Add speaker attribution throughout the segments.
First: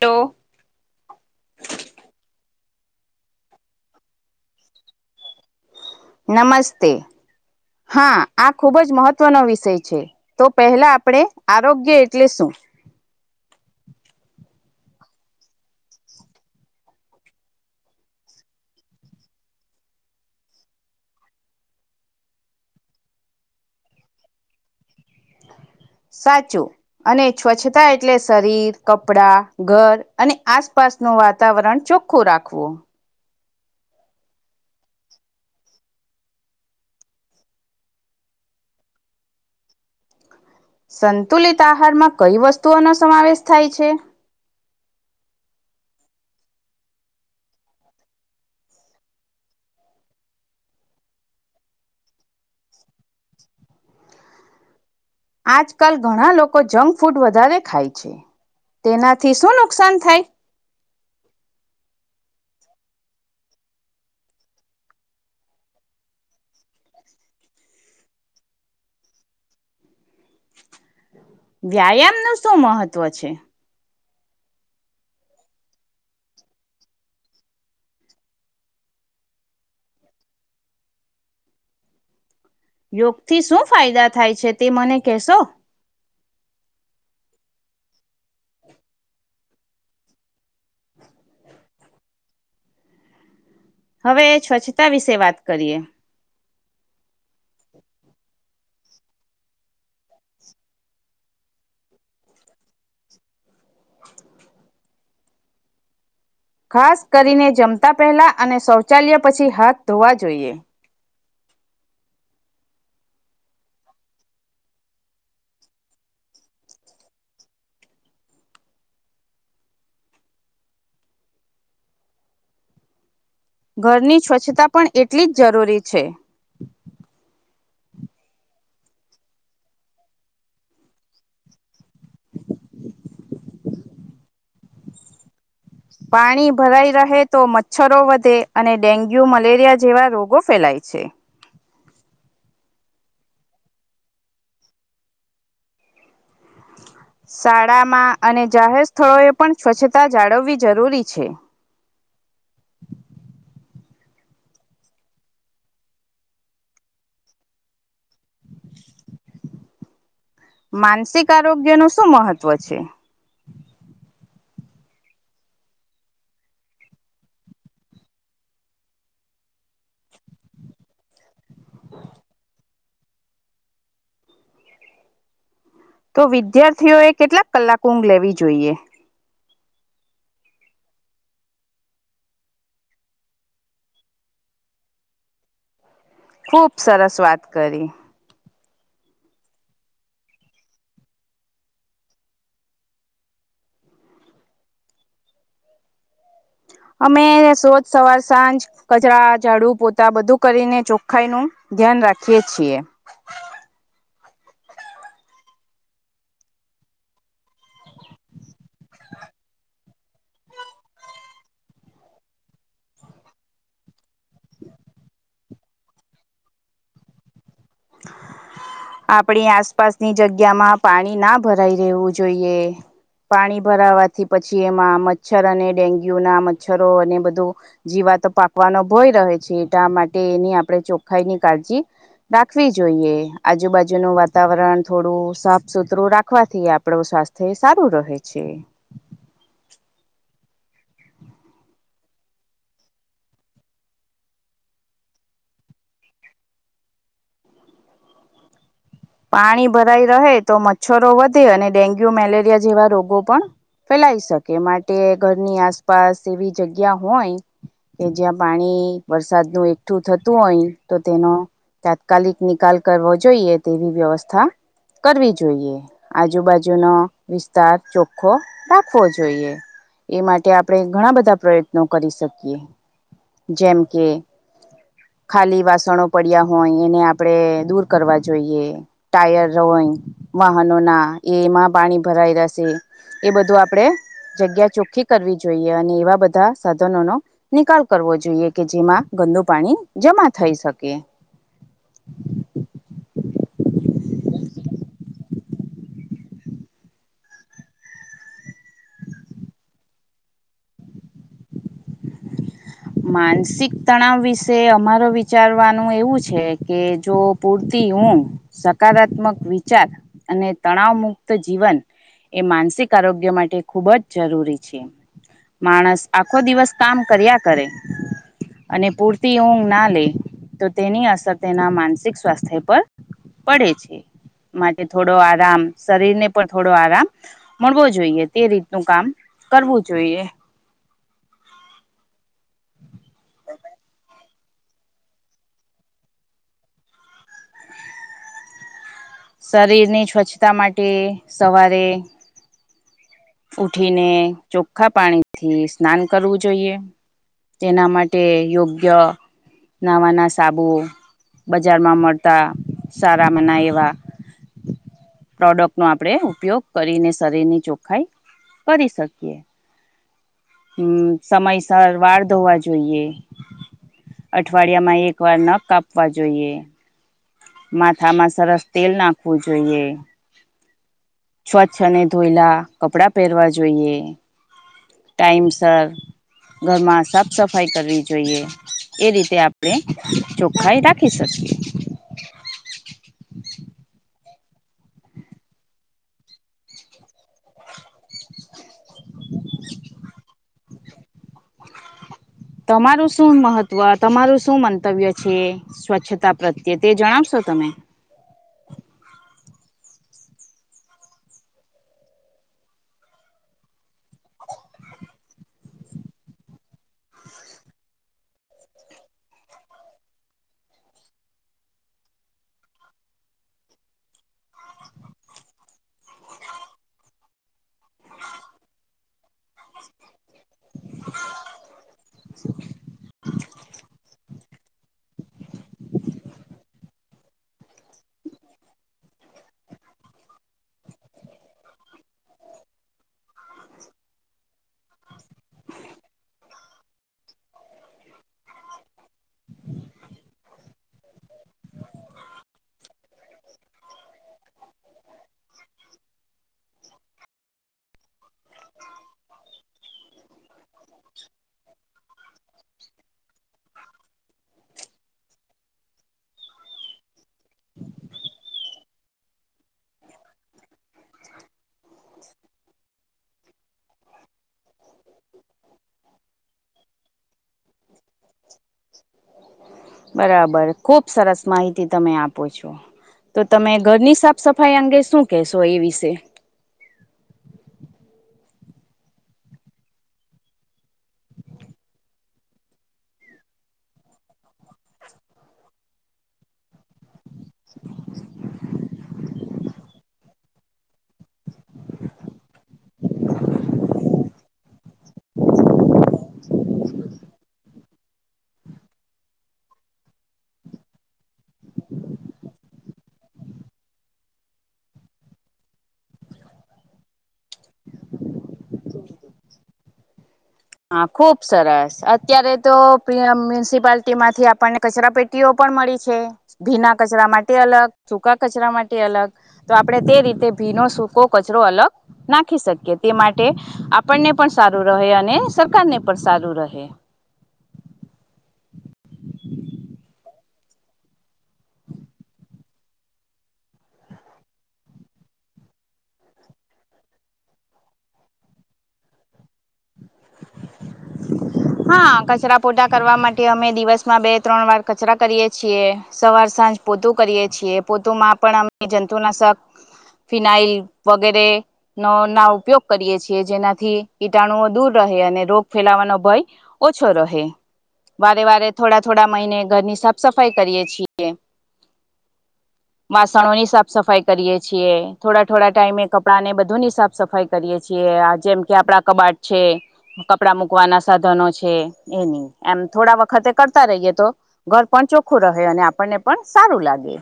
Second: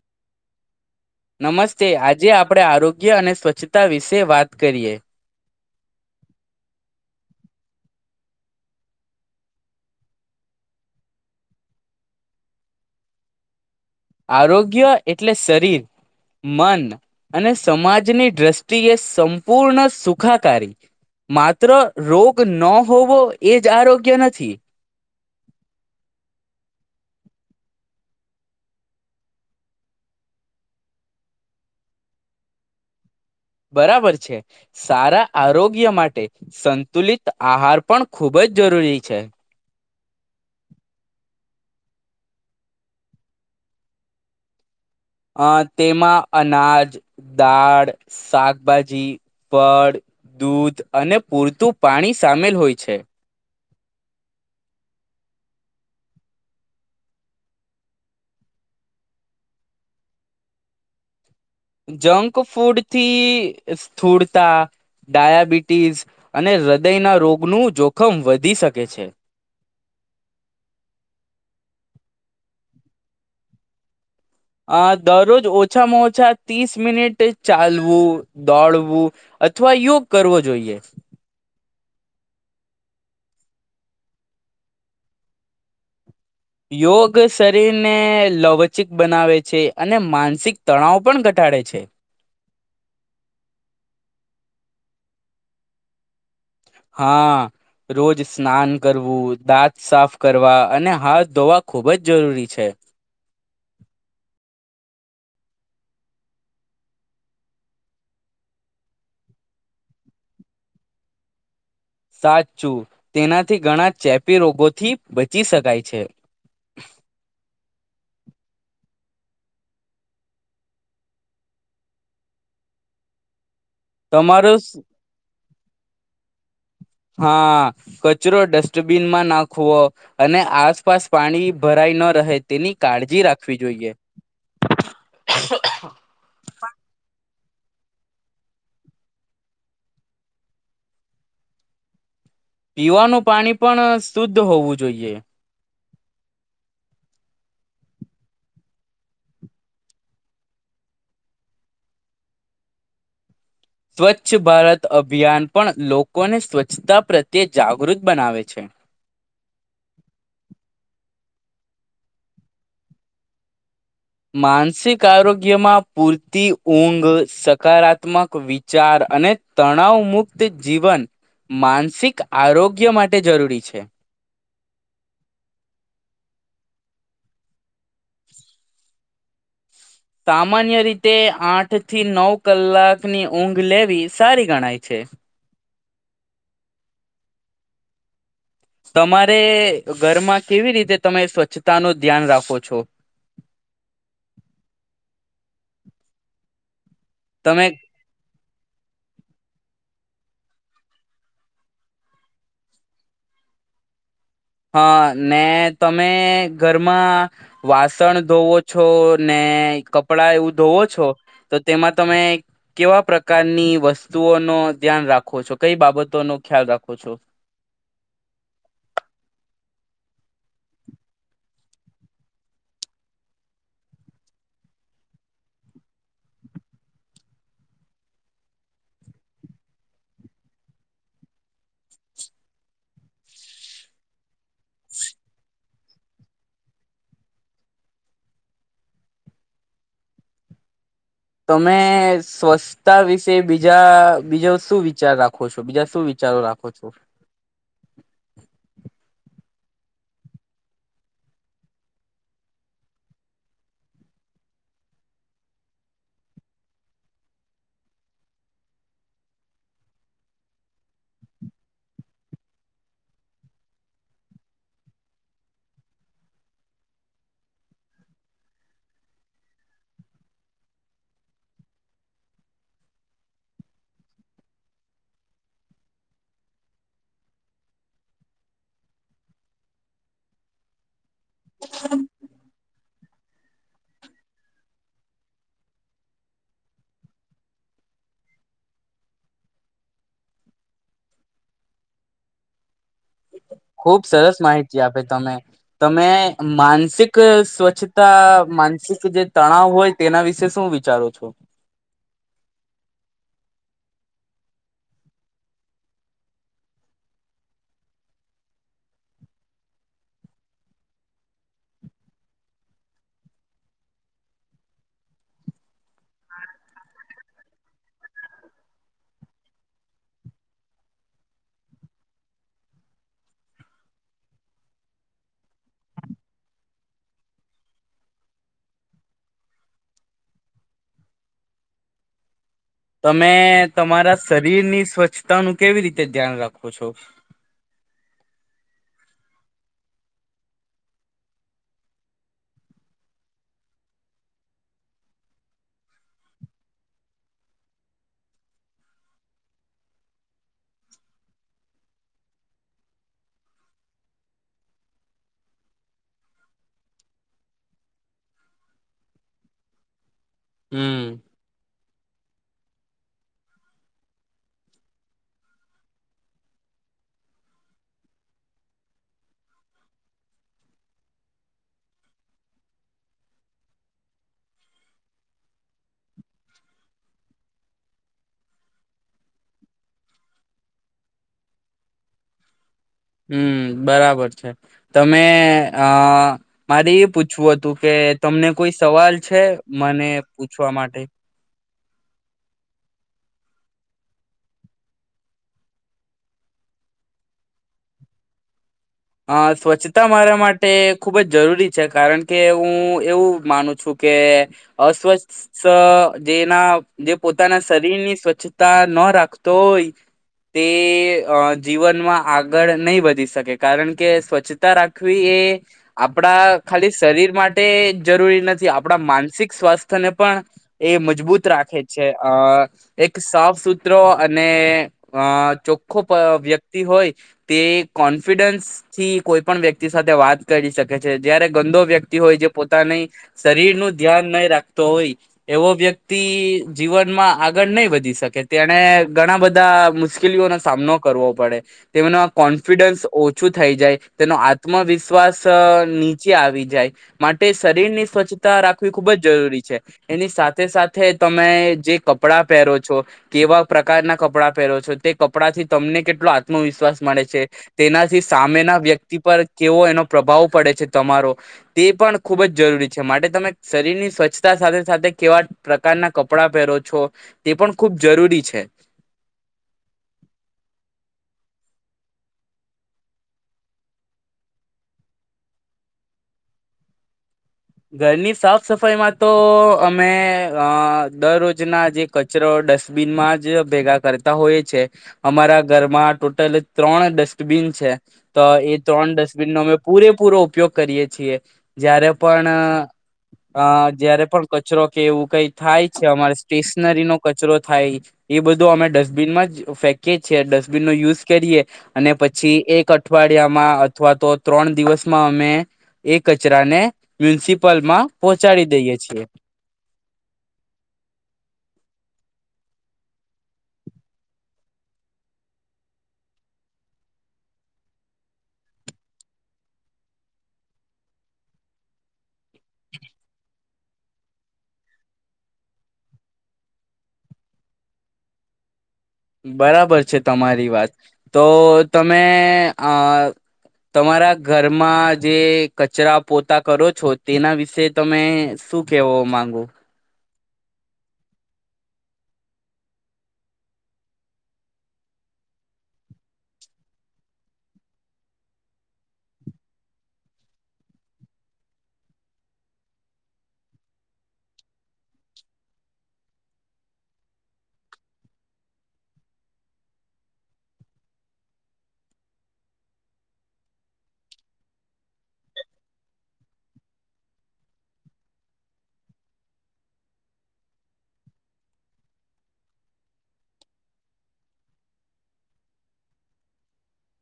Speaker 1: Hello.
Speaker 2: નમસ્તે આજે આપડે આરોગ્ય યોગ્ય અને સ્વચ્છતા વિશે વાત કરીએ
Speaker 1: નમસ્તે હા આ ખુબ જ મહત્વનો વિષય છે તો પહેલા આપણેે આરોગ્ય એટલે શું
Speaker 2: આરોગ્ય એટલે શરીર મન અને સમાજની દ્રષ્ટિએ સંપૂર્ણ સુખાકારી માત્ર રોગ ન હોવો એ જ આરોગ્ય નથી
Speaker 1: સાચું અને સ્વચ્છતા એટલે શરીર કપડા ઘર અને આસપાસનું વાતાવરણ ચોખ્ખું રાખવું
Speaker 2: બરાબર છે સારા આરોગ્ય માટે સંતુલિત આહાર પણ ખૂબ જ જરૂરી છે
Speaker 1: સંતુલિત આહારમાં કઈ વસ્તુઓનો સમાવેશ થાય છે
Speaker 2: અ તેમાં અનાજ દાળ શાકભાજી ફળ દૂધ અને પૂરતું પાણી સામેલ હોય છે
Speaker 1: આજકાલ ઘણા લોકો જંક ફૂડ વધારે ખાય છે તેનાથી શું નુકસાન થાય
Speaker 2: જંક ફૂડથી સ્થૂળતા ડાયાબિટીસ અને હૃદયના રોગનું જોખમ વધી શકે છે
Speaker 1: વ્યાયામ નું શું મહત્વ છે
Speaker 2: આ દરરોજ ઓછામાં ઓછા ત્રીસ મિનિટ ચાલવું દોડવું અથવા યોગ કરવો જોઈએ
Speaker 1: યોગથી શું ફાયદા થાય છે, તે મને કહેશો
Speaker 2: યોગ શરીર ને લવચિક બનાવે છે. છે, અને માનસિક તણાવ પણ ઘટાડે છે.
Speaker 1: હવે સ્વચ્છતા વિશે વાત કરીએ
Speaker 2: હા રોજ સ્નાન કરવું દાંત સાફ કરવા અને હાથ ધોવા ખૂબ જ જરૂરી છે.
Speaker 1: ખાસ કરીને જમતા પહેલાં અને શૌચાલય પછી હાથ ધોવા જોઈએ.
Speaker 2: સાચચું તેનાથી ઘણા ચેપી રોગોથી બચી શકાય છે.
Speaker 1: ઘરની
Speaker 2: તમારો
Speaker 1: સ્વચ્છતા પણ એટલી જ જરૂરી છે.
Speaker 2: હા કચરો ડસ્ટબીનમાં નાખવો અને આસપાસ પાણી ભરાઈ ન રહે તેની કાળજી રાખવી જોઈએ.
Speaker 1: પાણી ભરાઈ [unintelligible] તો મચ્છરો વધે અને ડેન્ગ્યુ મલેરિયા જેવા રોગો ફેલાય છે.
Speaker 2: પીવાનું પાણી પણ શુદ્ધ હોવું જોઈએ.
Speaker 1: શાળામાં અને જાહેર સ્થળો એ પણ સ્વચ્છતા જાળવવી જરૂરી છે.
Speaker 2: સ્વચ્છ ભારત અભિયાન પણ લોકોને સ્વચ્છતા પ્રત્યે જાગૃત બનાવે છે.
Speaker 1: માનસિક [unintelligible] નું શું મહત્વ છે.
Speaker 2: માનસિક આરોગ્યમાં પૂરતી ઊંઘ સકારાત્મક વિચાર અને તણાવ મુુક્ત જીવન માનસિક આરોગ્ય માટે જરૂરી છે.
Speaker 1: તો વિદ્યાર્થીઓ એ કેટલાક કલાક લેવી જોઈએ.
Speaker 2: સામાન્ય રીતે આઠ થી નવ કલાકની ઊંઘ લેવી સારી ગણાય છે.
Speaker 1: ખુબ સરસ વાત કરી.
Speaker 2: તમારે ઘરમાં કેવી રીતે તમે સ્વચ્છતા નું ધ્યાન રાખો છો.
Speaker 1: અમે
Speaker 2: તમે
Speaker 1: [unintelligible] સવાર સાંજ. કચરા [unintelligible] પોતા બધું કરીને ચોખ્ખાઈ નું ધ્યાન રાખીએ છીએ.
Speaker 2: હા ને તમે ઘરમાં. વાસણ ધોવો છો ને. [unintelligible] એવું ધોવો છો તો તેમાં તમે કેવા પ્રકારની [unintelligible] [unintelligible] નો ધ્યાન રાખો છો. કઈ બાબતો નો ખ્યાલ રાખો છો.
Speaker 1: આપણી આસપાસની જગ્યામાં પાણી ના ભરાઈ રહેવું જોઈએ પાણી ભરાવાથી પછી એમાં મચ્છર અને ડેન્ગ્યુ ના મચ્છરો અને બધો જીવાતો પાકવાનો ભય રહે છે, [unintelligible] માટે એની આપણે ચોખ્ખાઈની કાળજી. રાખવી જોઈએ આજુબાજુનું વાતાવરણ થોડું સાફ સુથરું રાખવાથી આપડું સ્વાસ્થ્ય સારું રહે છે.
Speaker 2: તમે સ્વચ્છતા વિશે બીજા બીજો શું વિચાર રાખો છો બીજા શું વિચારો રાખો છો.
Speaker 1: પાણી ભરાઈ રહે તો મચ્છરો વધે અને ડેન્ગ્યુ મેલેરિયા જેવા રોગો પણ ફેલાઈ શકે માટે ઘરની આસપાસ એવી જગ્યા હોય કે જ્યાં પાણી વરસાદનું એકઠું થતું હોય તો તેનો તાત્કાલિક નિકાલ કરવો જોઈએ. તેવી વ્યવસ્થા કરવી જોઈએ આજુબાજુનો વિસ્તાર ચોખ્ખો રાખવો જોઈએ એ માટે આપણે ઘણા બધા પ્રયત્નો કરી શકીએ જેમ કે ખાલી વાસણો પડ્યા હોય એને આપણે દૂર કરવા. જોઈએ ટાયર રોઈ વાહનો ના. એમાં પાણી ભરાઈ [unintelligible] એ બધું આપણેે જગ્યા ચોખ્ખી કરવી જોઈએ અને એવા બધા [unintelligible] નિકાલ કરવો જોઈએ કે જેમાં ગંદુ પાણી જમા થઈ શકે.
Speaker 2: ખુબ સરસ માહિતી આપે તમે તમે માનસિક સ્વચ્છતા માનસિક જે તણાવ હોય તેના વિશે શું વિચારો છો.
Speaker 1: માનસિક તણાવ વિશે અમારો વિચારવાનું એવું છે, કે જો પૂરતી ઊંઘ સકારાત્મક વિચાર અને તણાવ મુક્ત જીવન એ માનસિક આરોગ્ય માટે ખૂબ જ જરૂરી છે, માણસ. આખો દિવસ કામ કર્યા. અને પૂરતી ઊંઘ ના, લે તો, તેની અસર તેના માનસિક સ્વાસ્થ્ય પર પડે છે માટે થોડો આરામ શરીરને પણ થોડો આરામ મળવો જોઈએ તે રીતનું કામ કરવું. જોઈએ.
Speaker 2: શરીર ની સ્વચ્છતા નું કેવી રીતે ધ્યાન રાખો છો.
Speaker 1: શરીરની સ્વચ્છતા માટે સવારે. ઉઠીને ચોખ્ખા પાણી થી સ્નાન કરવું. જોઈએ તેના માટે યોગ્ય નાવાના સાબુ બજારમાં મળતા સારા મના એવા પ્રોડક્ટનોો આપણે ઉપયોગ કરીને, શરીરની ચોખ. ખાઈ કરી શકીએ. હમ સમયસર. વાર ધોવા જોઈએ અઠવાડિયામાં એક વાર ન કાપવા જોઈએ. માથામાં સરસ તેલ નાખવું જોઈએ. સ્વ્છને ધોયેલા કપડા પહેરવા જોઈએ. ટાઈમસર ઘરમાં સાફ સફાઈ કરવી. જોઈએ એ રીતે આપણે ચોખ્ખાઈ રાખી શકીએ.
Speaker 2: હમ બરાબર છે. તમે અ મારે એ પૂછવું હતું કે, તમને કોઈ. સવાલ છે, મને પૂછવા માટે. એ.
Speaker 1: તમારું શું મહત્વ તમારું શું મંતવ્ય છે સ્વચ્છતા પ્રત્યે તે જણાવશો તમે.
Speaker 2: અ સ્વચ્છતા મારા માટે ખૂબ જ જરૂરી છે કારણ કે હું એવું માનું છું, કે અસ્વચ્છ જેના જે પોતાના શરીરની સ્વચ્છતા ન રાખતો હોય તે જીવનમાં આગળ નહી વધી શકે. કારણ કે સ્વચ્છતા રાખવી એ આપણા ખાલી શરીર માટે જરૂરી નથી, આપણા માનસિક સ્વાસ્થ્યને પણ. એ મજબૂત રાખે છે અ એક સાફ સુથરો. અને અ ચોખ્ખો વ્યક્તિ હોય તે કો. કોન્ફિડન્સ થી કોઈ પણ વ્યક્તિ સાથે વાત કરી શકે છે જયારે ગંદો વ્યક્તિ હોય જે પોતાની. શરીર નું ધ્યાન નહી રાખ. હોય એવો વ્યક્તિ જીવનમાં આગળ નહી, વધી શકે તેને ઘણા બધા મુશ્કેલીઓનો સામનો કરવો પડે તેમનો કોન્ફિડન્સ. ઓછું થઈ જાય તેનો આત્મવિશ્વાસ નીચે આવી જાય માટે શરીરની સ્વચ્છતા રાખવી ખૂબ જ જરૂરી છે એની સાથે સાથે તમે જે કપડાં પહેરો છો કેવા પ્રકારના કપડાં પહેરો છો તે કપડાં થી તમને કેટલો આત્મવિશ્વાસ મળે છે. તેનાથી સામેના વ્યક્તિ પર કેવો એનો પ્રભાવ પડે છે તમારો. તે પણ ખૂબ જ જરૂરી છે માટે તમે. શરીરની સ્વચ્છતા સાથે સાથે કેવા પ્રકારના કપડાં પહેરો છો તે પણ ખૂબ જરૂરી છે.
Speaker 1: બરાબર ખુબ સરસ માહિતી તમે આપો છો તો તમે ઘરની સાફ સફાઈ અંગે શું કશો એ વિશે.
Speaker 2: ઘરની સાફ સફાઈમાં તો અમે અ દરરોજના જે કચરો ડસ્ટબિનમાં જ ભેગા કરતા હોય છે અમારા ઘરમાં ટોટલ. ત્રણ ડસ્ટબીન છે તો એ ત્રણ ડસ્ટબીન નો અમે પૂરેપૂરો. ઉપયોગ કરીએ છીએ જયારે. પણ, અ જયારે પણ કચરો કે એવું કઈ થાય છે અમારે સ્ટેશનરીનોો કચરો થાય એ બધો અમે ડસ્ટબિનમાં જ ફેંકીએ છીએ ડસ્ટબિનનોો યુઝ કરીએ અને પછી એક અઠવાડિયામાં અથવા તો ત્રણ દિવસમાં અમે એ કચરાને. મ્યુનિસિપલ માં પહોંચાડી દઈએ છીએ.
Speaker 1: હા ખુબ સરસ અત્યારે તો મ્યુનિસિપાલટી માંથી આપણને કચરા પેટીઓ પણ મળી છે ભીના કચરા માટે અલગ સૂકા કચરા માટે અલગ તો આપણે તે રીતે ભીનો સૂકો કચરો અલગ નાખી શકીએ તે માટે આપણને પણ સારું રહે અને. સરકાર ને પણ સારું રહે.
Speaker 2: બરાબર છે તમારી વાત તો તમે અ તમારા ઘરમાં જે કચરા પોતા કરો છો તેના વિશે તમે શું કેવા માંગો.
Speaker 1: હા કચરા પોટા કરવા માટે અમે દિવસમાં બે ત્રણ વાર કચરા કરીએ છીએ સવાર સાંજ પોતું કરીએ છીએ પોતુ માં પણ અમે જંતુનાશક ફિનાઈલ વગેરે નો ના ઉપયોગ કરીએ છીએ જેનાથી. ટાણુ દૂર રહે અને રોગ ફેલાવાનો ભય ઓછો રહે વારે વારે થોડા થોડા મહિને ઘરની સાફ સફાઈ કરીએ છીએ વાસણોની સાફ સફાઈ કરીએ છીએ થોડા થોડા ટાઈમે કપડાને બધુંની સાફ સફાઈ કરીએ છીએ જેમ કે આપડા. કબાટ છે કપડા મૂકવાના સાધનો છે. એની એમ થોડા વખતે કરતા રહીએ તો ઘર પણ ચોખ્ખું રહે અને આપણને પણ સારું લાગે.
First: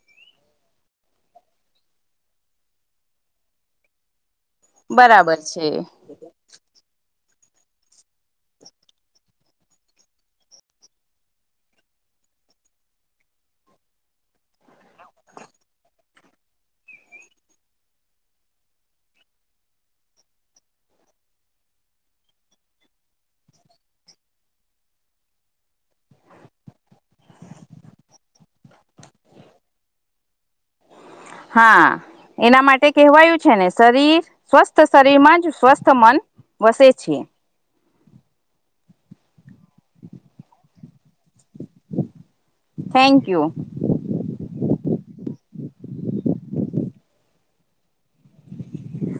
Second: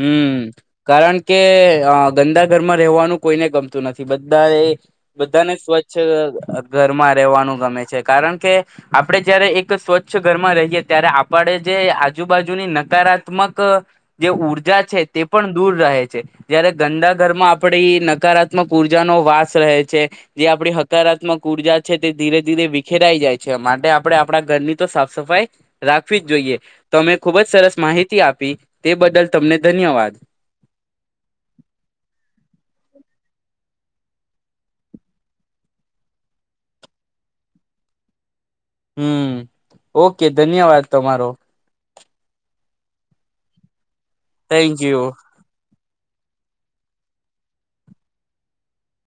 Speaker 2: હમ કારણ કે ગંદા ઘરમાં રહેવાનું કોઈને ગમતું નથી બધ. બા એ
Speaker 1: બરાબર
Speaker 2: બધાને
Speaker 1: છે
Speaker 2: સ્વચ્છ ઘરમાં રહેવાનું. ગમે છે કારણ કે આપડણે જયારે એક સ્વચ્છ ઘરમાં રહીએ ત્યારે આપણે જે આજુબાજુની નકારાત્મક જે. છે તે પણ દૂર રહે છે જયારે ગંદા ઘરમાં આપડી નકારાત્મક ઉઊર્જાનોો વાસ રહે છે જે આપડી હકારાત્મક ઉર્જા છે તે ધીરે ધીરે વિખેરાઈ જાય છે માટે આપણે આપણા ઘરની તો સાફ સફાઈ રાખવી જ જોઈએ તો અમે ખુબ જ સરસ માહિતી આપી તે બદલ. તમને ધન્યવાદ.
Speaker 1: હા એના માટે કેહેવાયું છે ને શરીર, સ્વસ્થ શરીર માં જ સ્વસ્થ મન વસે છે.
Speaker 2: હમ્મ. ઓકે ધન્યવાદ તમારો.
Speaker 1: Thank you.
Speaker 2: Thank you.